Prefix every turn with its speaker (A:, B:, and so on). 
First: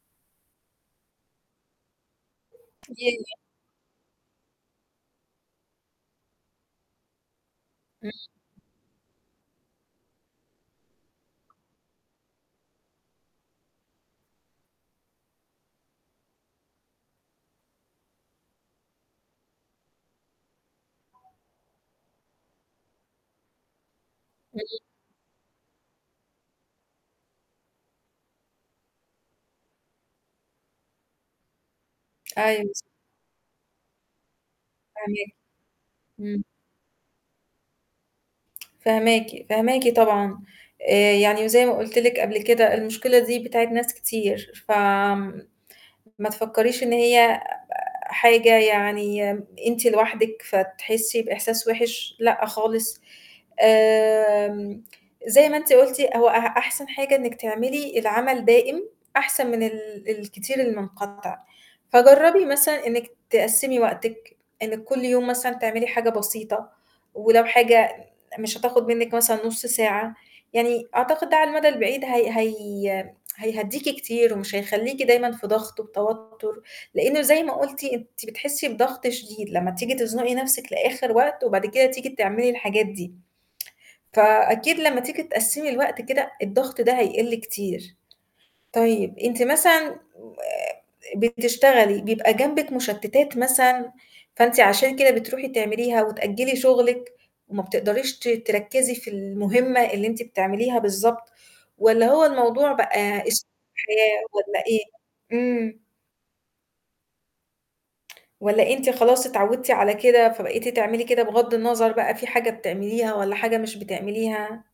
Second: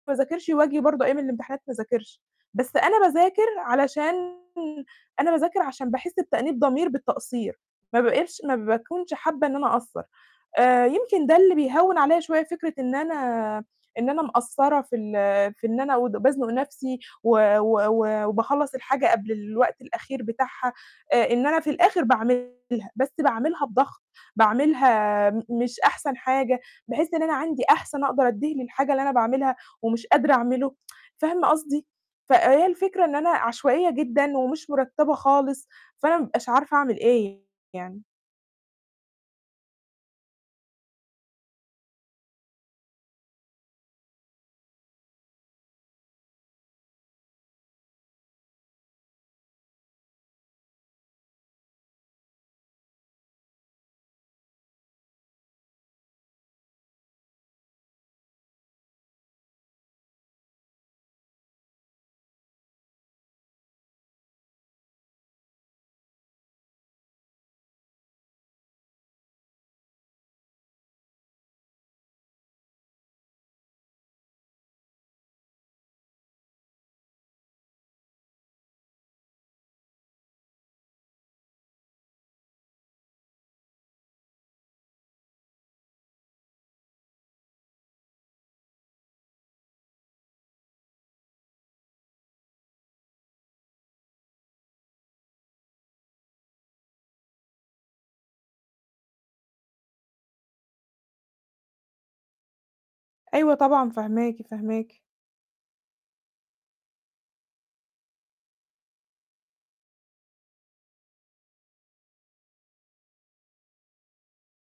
A: ما أذاكرش وآجي برضه أيام الإمتحانات ما أذاكرش، بس أنا
B: [unintelligible]
A: باذاكر علشان أنا باذاكر عشان باحس بتأنيب ضمير بالتقصير، ما
B: إمم.
A: بقِتش ما باكونش حابة إن أنا أقصَّر، آآ، يمكن ده اللي بيهوّن عليَّ شوية فكرة إن أنا إن أنا مقصّرة في ال في إن أنا ود بازنُق نفْسي و و و وباخلّص الحاجة قبل الوقت الأخير بتاعها، آآ إن أنا في الآخر باعملها، بس باعملها بضَغط،
B: إمم.
A: باعملها م مش أحسن حاجة، باحس إن أنا عندي أحسن أقدر أدّيه للحاجة اللي أنا باعملها ومش قادرة أعمله، فاهمة قصدي، فهي
B: أيوه. س
A: الفكرة إن أنا عشوائية جدًا ومش مُرتّبة
B: فاهماكِ.
A: خالص، فأنا ما
B: إمم.
A: بابقاش عارفة أعمل إيه يعني.
B: فاهماكِ، فاهماكِ طبعًا آآ، يعني وزي ما قُلت لِك قبل كده المشكلة دي بتاعة ناس كتير ف آمم، ما تفكّريش إن هي حاجة يعني أنتِ لوحدِك فتحسّي بإحساس وِحِش، لأ خالص، آمم، زي ما أنتِ قُلتِ هو أح أحسن حاجة إنِّك تعملي العمل دائم أحسن من ال الكتير المنقطع، فجرّبي مثلًا إنِك تقسّمي وقتِك، إنِّك كُلّ يوم مثلًا تعملي حاجة بسيطة، ولو حاجة مش هتاخد منِّك مثلًا نُصّ ساعة، يعني أعتقد ده على المدى البعيد هي هي هيهدّيكِ كتير ومش هيخلّيكِ دايمًا في ضغط وتوتر، لإنه زي ما قُلتِ أنتِ بتحسّي بضغط شديد لمّا تيجي تزنقي نفْسِك لآخر وقت، وبعد كده تيجي تعملي الحاجات دي. فأكيد لمّا تيجي تقسّمي الوقت كده الضغط ده هيقِلّ كتير. طيب أنتِ مثلًا آآ، بتشتغلي بيبقى جنبِك مشتتات مثلًا فأنتِ عشان كده بتروحي تعمليها؟ وتأجّلي شغلِك وما بتقدريش ت تركّزي في المهمة اللي أنتِ بتعمليها بالضبط، والَّا هو الموضوع بقى أسلوب
A: أيوه طبعًا،
B: حياة
A: فاهماكِ،
B: والَّا إيه؟
A: فاهماكِ.
B: إمم. والَّا أنتِ خلاص اتعوّدتِ على كده فبقيتِ تعملي كده بغضّ النَظَر بقى في حاجة بتعمليها والَّا حاجة مش بتعمليها؟